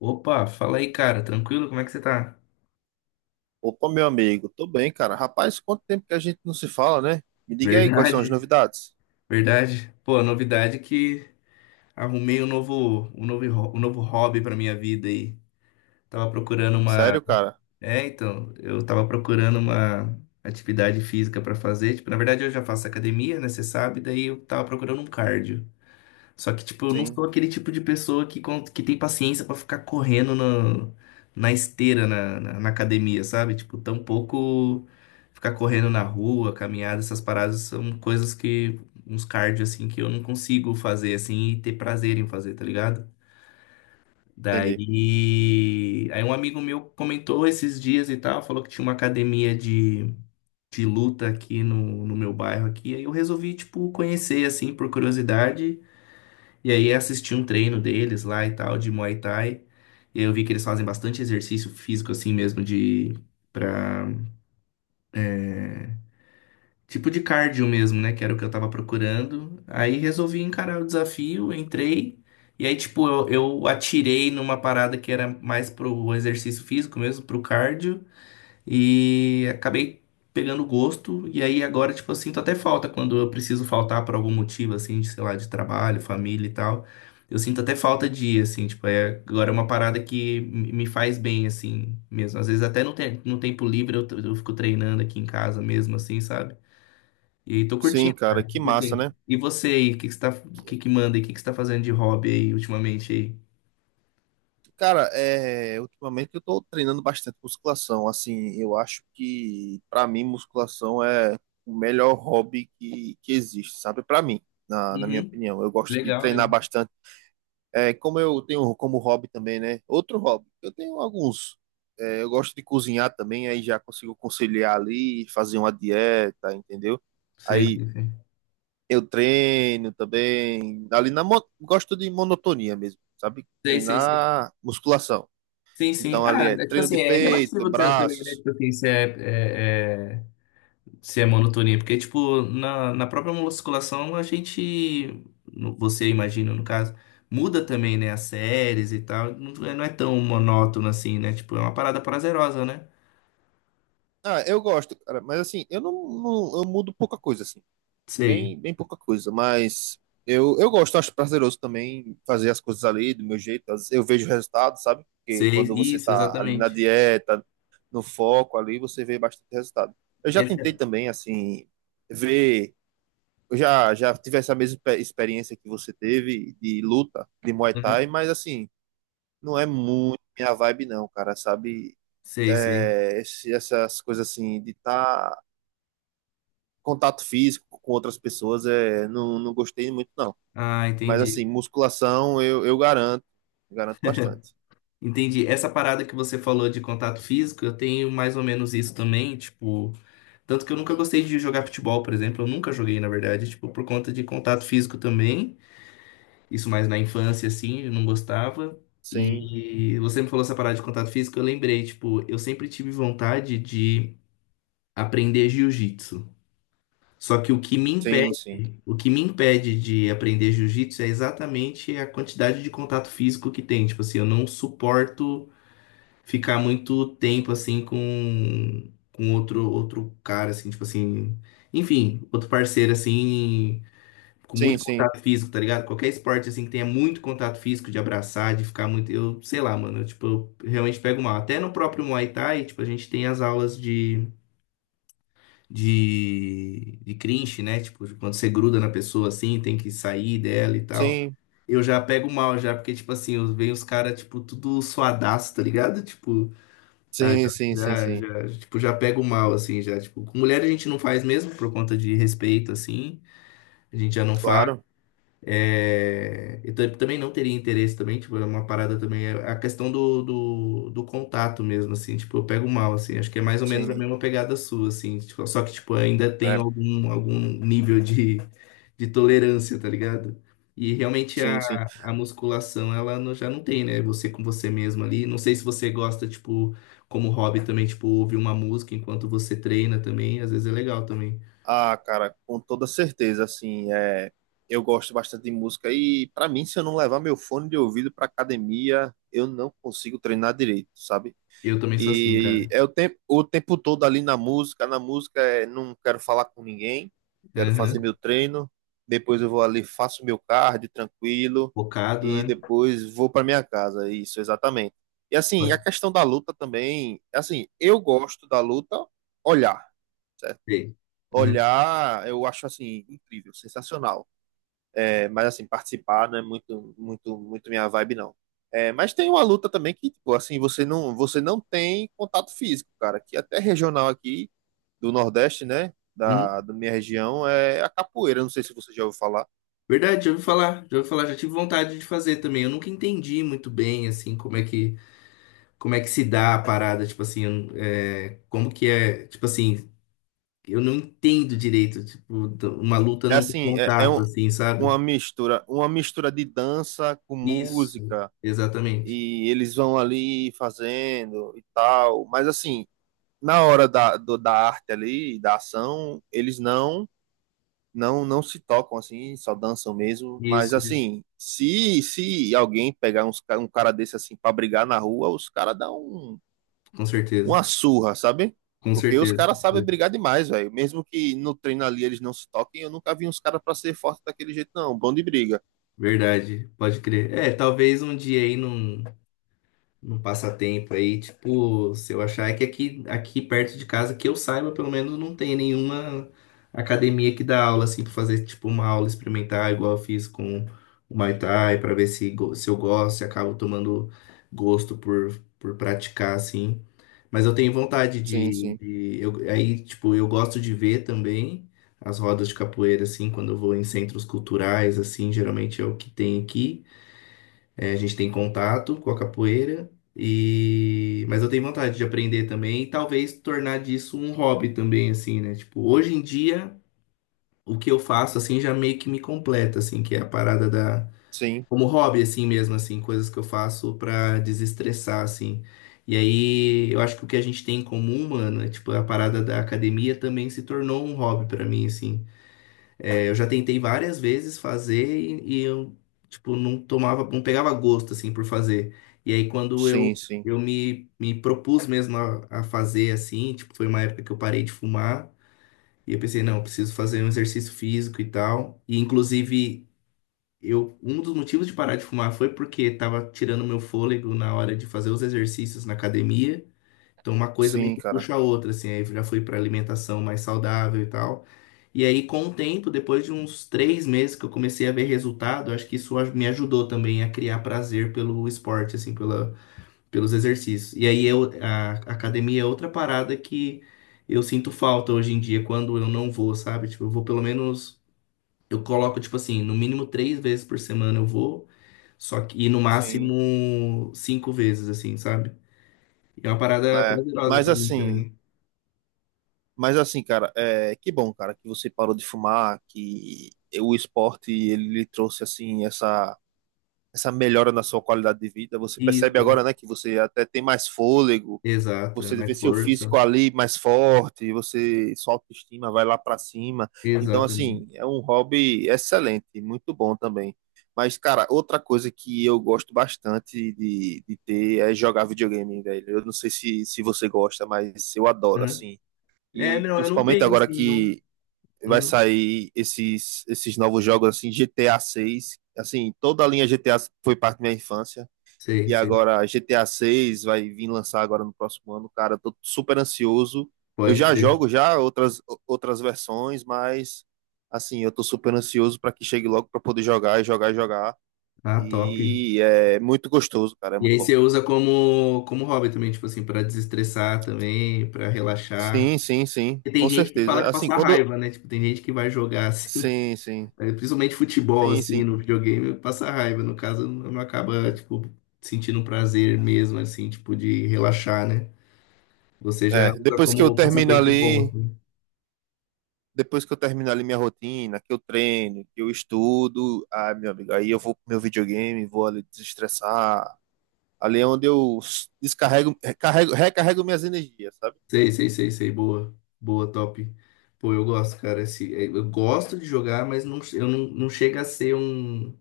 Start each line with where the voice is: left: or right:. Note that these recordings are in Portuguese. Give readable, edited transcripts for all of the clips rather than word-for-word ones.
left: Opa, fala aí, cara. Tranquilo? Como é que você tá?
right: Opa, meu amigo, tô bem, cara. Rapaz, quanto tempo que a gente não se fala, né? Me diga aí quais são as
left: Verdade,
right: novidades.
left: verdade. Pô, novidade que arrumei um novo hobby pra minha vida aí. Tava procurando uma.
right: Sério, cara?
left: É, então, eu tava procurando uma atividade física pra fazer. Tipo, na verdade eu já faço academia, né? Você sabe, daí eu tava procurando um cardio. Só que, tipo, eu não
right: Sim,
left: sou aquele tipo de pessoa que tem paciência pra ficar correndo na, na, esteira, na academia, sabe? Tipo, tampouco ficar correndo na rua, caminhada, essas paradas são coisas que, uns cardio, assim, que eu não consigo fazer, assim, e ter prazer em fazer, tá ligado?
right: entendi.
left: Daí, aí um amigo meu comentou esses dias e tal, falou que tinha uma academia de, luta aqui no meu bairro aqui, aí eu resolvi, tipo, conhecer, assim, por curiosidade e aí assisti um treino deles lá e tal, de Muay Thai. E eu vi que eles fazem bastante exercício físico assim mesmo de para tipo de cardio mesmo, né, que era o que eu tava procurando. Aí resolvi encarar o desafio, entrei e aí tipo eu atirei numa parada que era mais pro exercício físico mesmo, pro cardio. E acabei pegando gosto. E aí agora, tipo assim, sinto até falta quando eu preciso faltar por algum motivo, assim, de, sei lá, de trabalho, família e tal. Eu sinto até falta de ir, assim, tipo, é, agora é uma parada que me faz bem, assim, mesmo. Às vezes até no tempo livre eu fico treinando aqui em casa mesmo, assim, sabe? E aí tô
right: Sim,
left: curtindo,
right: cara,
left: cara, tô
right: que massa,
left: curtindo.
right: né?
left: E você aí, o que que você tá, o que
right: Que-
left: que manda aí, o que que você tá fazendo de hobby aí ultimamente aí?
right: Cara, é, ultimamente eu tô treinando bastante musculação. Assim, eu acho que pra mim musculação é o melhor hobby que existe, sabe? Pra mim, na minha
left: Uhum.
right: opinião. Eu gosto de
left: Legal,
right: treinar
left: legal.
right: bastante. É, como eu tenho como hobby também, né? Outro hobby. Eu tenho alguns. É, eu gosto de cozinhar também, aí já consigo conciliar ali, fazer uma dieta, entendeu?
left: Sei,
right: Aí
left: sei, sei.
right: eu treino também. Gosto de monotonia mesmo, sabe?
left: Sei, sei, sei.
right: Treinar musculação.
left: Sim, sim.
right: Então
left: Ah,
right: ali é
left: é, tipo
right: treino de
left: assim, é
right: peito,
left: relativo dizer também, né?
right: braços.
left: Tipo assim, se é, é, é- se é, monotonia. Porque, tipo, na própria musculação, a gente, no- você imagina, no caso, muda também, né? As séries e tal. Não é tão monótono assim, né? Tipo, é uma parada prazerosa, né?
right: Ah, eu gosto, cara, mas assim, eu não, não- eu mudo pouca coisa, assim.
left: Sei,
right: Bem, bem pouca coisa, mas eu gosto, acho prazeroso também fazer as coisas ali do meu jeito. Às vezes eu vejo o resultado, sabe? Porque
left: sei.
right: quando você
left: Isso,
right: tá ali na
left: exatamente.
right: dieta, no foco ali, você vê bastante resultado. Eu já
left: Esse
right: tentei
left: é-
right: também, assim, ver. Eu já tive essa experiência que você teve de luta, de Muay Thai,
left: Uhum.
right: mas assim, não é muito minha vibe, não, cara, sabe?
left: Sei, sei.
right: Essas coisas assim, de estar. Tá contato físico com outras pessoas, é, não gostei muito, não.
left: Ah,
right: Mas assim,
left: entendi.
right: musculação eu garanto, garanto bastante.
left: Entendi. Essa parada que você falou de contato físico, eu tenho mais ou menos isso também, tipo. Tanto que eu nunca gostei de jogar futebol, por exemplo. Eu nunca joguei, na verdade, tipo, por conta de contato físico também. Isso mais na infância, assim, eu não gostava.
right: Sim,
left: E você me falou essa parada de contato físico, eu lembrei, tipo, eu sempre tive vontade de aprender jiu-jitsu. Só que o que me
right: sim, sim.
left: impede, o que me impede de aprender jiu-jitsu é exatamente a quantidade de contato físico que tem. Tipo assim, eu não suporto ficar muito tempo assim com outro cara assim, tipo assim, enfim, outro parceiro assim, com
right: Sim,
left: muito
right: sim.
left: contato físico, tá ligado? Qualquer esporte assim que tenha muito contato físico de abraçar, de ficar muito, eu sei lá, mano, eu, tipo, eu realmente pego mal. Até no próprio Muay Thai, tipo, a gente tem as aulas de de clinch, né? Tipo, de quando você gruda na pessoa assim, tem que sair dela e tal.
right: Sim,
left: Eu já pego mal já, porque, tipo assim, eu- vem os caras, tipo, tudo suadaço, tá ligado? Tipo, ah,
right: sim, sim, sim,
left: já,
right: sim.
left: já, já, tipo, já pego mal, assim, já, tipo, com mulher a gente não faz mesmo por conta de respeito, assim, a gente já não faz.
right: Claro,
left: É, eu também não teria interesse também, tipo, é uma parada também, é a questão do, do contato mesmo, assim, tipo, eu pego mal, assim, acho que é mais ou menos a
right: sim.
left: mesma pegada sua, assim, tipo, só que, tipo, ainda tenho
right: É,
left: algum, nível de tolerância, tá ligado? E realmente
right: sim,
left: a,
right: sim.
left: a musculação, ela não- já não tem, né? Você com você mesmo ali, não sei se você gosta, tipo, como hobby também, tipo, ouvir uma música enquanto você treina também, às vezes é legal também.
right: Ah, cara, com toda certeza, assim, é, eu gosto bastante de música e pra mim, se eu não levar meu fone de ouvido pra academia, eu não consigo treinar direito, sabe?
left: Eu também sou assim,
right: E
left: cara.
right: é o tempo todo ali na música. Na música é não quero falar com ninguém, quero fazer
left: Aham.
right: meu treino. Depois eu vou ali, faço meu cardio tranquilo
left: Focado,
right: e
left: né?
right: depois vou para minha casa. Isso, exatamente. E assim, a questão da luta também, assim, eu gosto da luta olhar, certo?
left: Sei. Uhum,
right: Olhar, eu acho assim incrível, sensacional. É, mas assim, participar não é muito, muito, muito minha vibe, não. É, mas tem uma luta também que, tipo, assim, você não tem contato físico, cara. Que até regional aqui do Nordeste, né? Da,
left: uhum.
right: da minha região é a capoeira. Não sei se você já ouviu falar.
left: Verdade, já ouvi falar, já ouvi falar, já tive vontade de fazer também. Eu nunca entendi muito bem, assim, como é que se dá a parada, tipo assim, eu- é, como que é, tipo assim, eu não entendo direito, tipo, d- uma luta
right: É
left: não tem
right: assim, é, é
left: contato,
right: um-
left: assim, sabe?
right: uma mistura, uma mistura de dança com
left: Isso,
right: música.
left: exatamente.
right: E eles vão ali fazendo e tal. Mas assim, na hora da arte ali, da ação, eles não se tocam assim, só dançam mesmo. Mas
left: Isso,
right: assim, se se alguém pegar um cara desse assim para brigar na rua, os caras dão um-
left: com certeza,
right: uma surra, sabe?
left: com
right: Porque os
left: certeza.
right: caras sabem brigar demais, velho. Mesmo que no treino ali eles não se toquem, eu nunca vi uns caras para ser forte daquele jeito, não. Bom de briga.
left: Verdade, pode crer. É, talvez um dia aí não. Num passatempo aí, tipo, se eu achar é que aqui, perto de casa, que eu saiba, pelo menos não tem nenhuma academia que dá aula, assim, pra fazer, tipo, uma aula experimentar, igual eu fiz com o Muay Thai, pra ver se eu gosto, se acabo tomando gosto por praticar, assim. Mas eu tenho vontade
right: Sim,
left: de,
right: sim,
left: de eu, aí, tipo, eu gosto de ver também as rodas de capoeira, assim, quando eu vou em centros culturais, assim, geralmente é o que tem aqui. É, a gente tem contato com a capoeira e mas eu tenho vontade de aprender também e talvez tornar disso um hobby também assim, né? Tipo, hoje em dia o que eu faço assim já meio que me completa assim, que é a parada da
right: sim,
left: como hobby assim mesmo assim, coisas que eu faço pra desestressar assim. E aí eu acho que o que a gente tem em comum, mano, é tipo a parada da academia também se tornou um hobby pra mim assim. É, eu já tentei várias vezes fazer e eu, tipo, não tomava, não pegava gosto, assim, por fazer. E aí, quando eu,
right: sim, sim,
left: eu me, propus mesmo a fazer, assim, tipo, foi uma época que eu parei de fumar e eu pensei, não, eu preciso fazer um exercício físico e tal. E, inclusive, eu, um dos motivos de parar de fumar foi porque tava tirando meu fôlego na hora de fazer os exercícios na academia. Então, uma coisa meio
right: sim,
left: que
right: cara,
left: puxa a outra, assim. Aí eu já fui para alimentação mais saudável e tal. E aí, com o tempo, depois de uns 3 meses que eu comecei a ver resultado, acho que isso aj- me ajudou também a criar prazer pelo esporte, assim, pela, pelos exercícios. E aí, eu, a academia é outra parada que eu sinto falta hoje em dia quando eu não vou, sabe? Tipo, eu vou pelo menos. Eu coloco, tipo assim, no mínimo 3 vezes por semana eu vou, só que, e no
right: sim.
left: máximo 5 vezes, assim, sabe? E é uma parada
right: É.
left: prazerosa pra mim também.
right: Mas assim, cara, é, que bom, cara, que você parou de fumar, que o esporte ele lhe trouxe assim essa essa melhora na sua qualidade de vida. Você percebe
left: Isso, né?
right: agora, né, que você até tem mais fôlego,
left: Exato, é
right: você vê
left: mais
right: seu
left: força,
right: físico ali mais forte, você sua autoestima vai lá para cima. Então, assim,
left: exatamente.
right: é um hobby excelente, muito bom também. Mas, cara, outra coisa que eu gosto bastante de ter é jogar videogame, velho. Eu não sei se, se você gosta, mas eu adoro,
left: Aham.
right: assim.
left: É,
right: E
left: não, eu não
right: principalmente
left: tenho
right: agora
left: assim, não.
right: que vai
left: Aham.
right: sair esses novos jogos, assim, GTA 6. Assim, toda a linha GTA foi parte da minha infância.
left: Sei,
right: E
left: sei,
right: agora GTA 6 vai vir lançar agora no próximo ano. Cara, tô super ansioso. Eu
left: pode
right: já
left: crer.
right: jogo já outras, outras versões, mas assim, eu tô super ansioso para que chegue logo para poder jogar e jogar e jogar.
left: Ah, top.
right: E é muito gostoso, cara, é
left: E
right: muito
left: aí
right: bom.
left: você usa como hobby também, tipo assim, pra desestressar também, pra relaxar.
right: Sim, sim, sim,
left: E tem
right: com
left: gente que fala
right: certeza.
left: que
right: Assim,
left: passa
right: quando.
left: raiva, né? Tipo, tem gente que vai jogar assim,
right: Sim, sim,
left: eh, principalmente futebol
right: sim,
left: assim,
right: sim.
left: no videogame, passa raiva. No caso, não acaba tipo sentindo prazer mesmo assim, tipo de relaxar, né? Você já
right: É,
left: usa
right: depois que eu
left: como
right: termino
left: passatempo bom,
right: ali,
left: assim.
right: depois que eu terminar ali minha rotina, que eu treino, que eu estudo, ah, meu amigo, aí eu vou pro meu videogame, vou ali desestressar. Ali é onde eu s- Descarrego, recarrego, recarrego minhas energias, sabe?
left: Sei, sei, sei, sei. Boa. Boa, top. Pô, eu gosto, cara. Esse, é, eu gosto de jogar, mas não, eu não chega a ser um,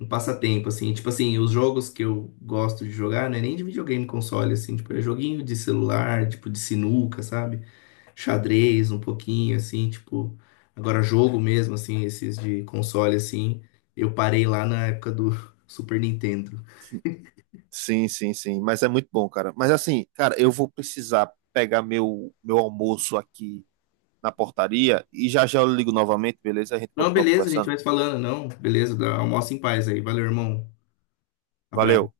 left: um passatempo, assim. Tipo assim, os jogos que eu gosto de jogar, não é nem de videogame console, assim. Tipo, é joguinho de celular, tipo, de sinuca, sabe? Xadrez, um pouquinho, assim, tipo... Agora, jogo mesmo, assim, esses de console, assim. Eu parei lá na época do Super Nintendo.
right: Sim, sim, sim. Mas é muito bom, cara. Mas assim, cara, eu vou precisar pegar meu almoço aqui na portaria e já já eu ligo novamente, beleza? A gente
left: Não,
right: continua
left: beleza, a gente
right: conversando.
left: vai se falando, não. Beleza, dá- almoça em paz aí. Valeu, irmão. Abraço.
right: Valeu.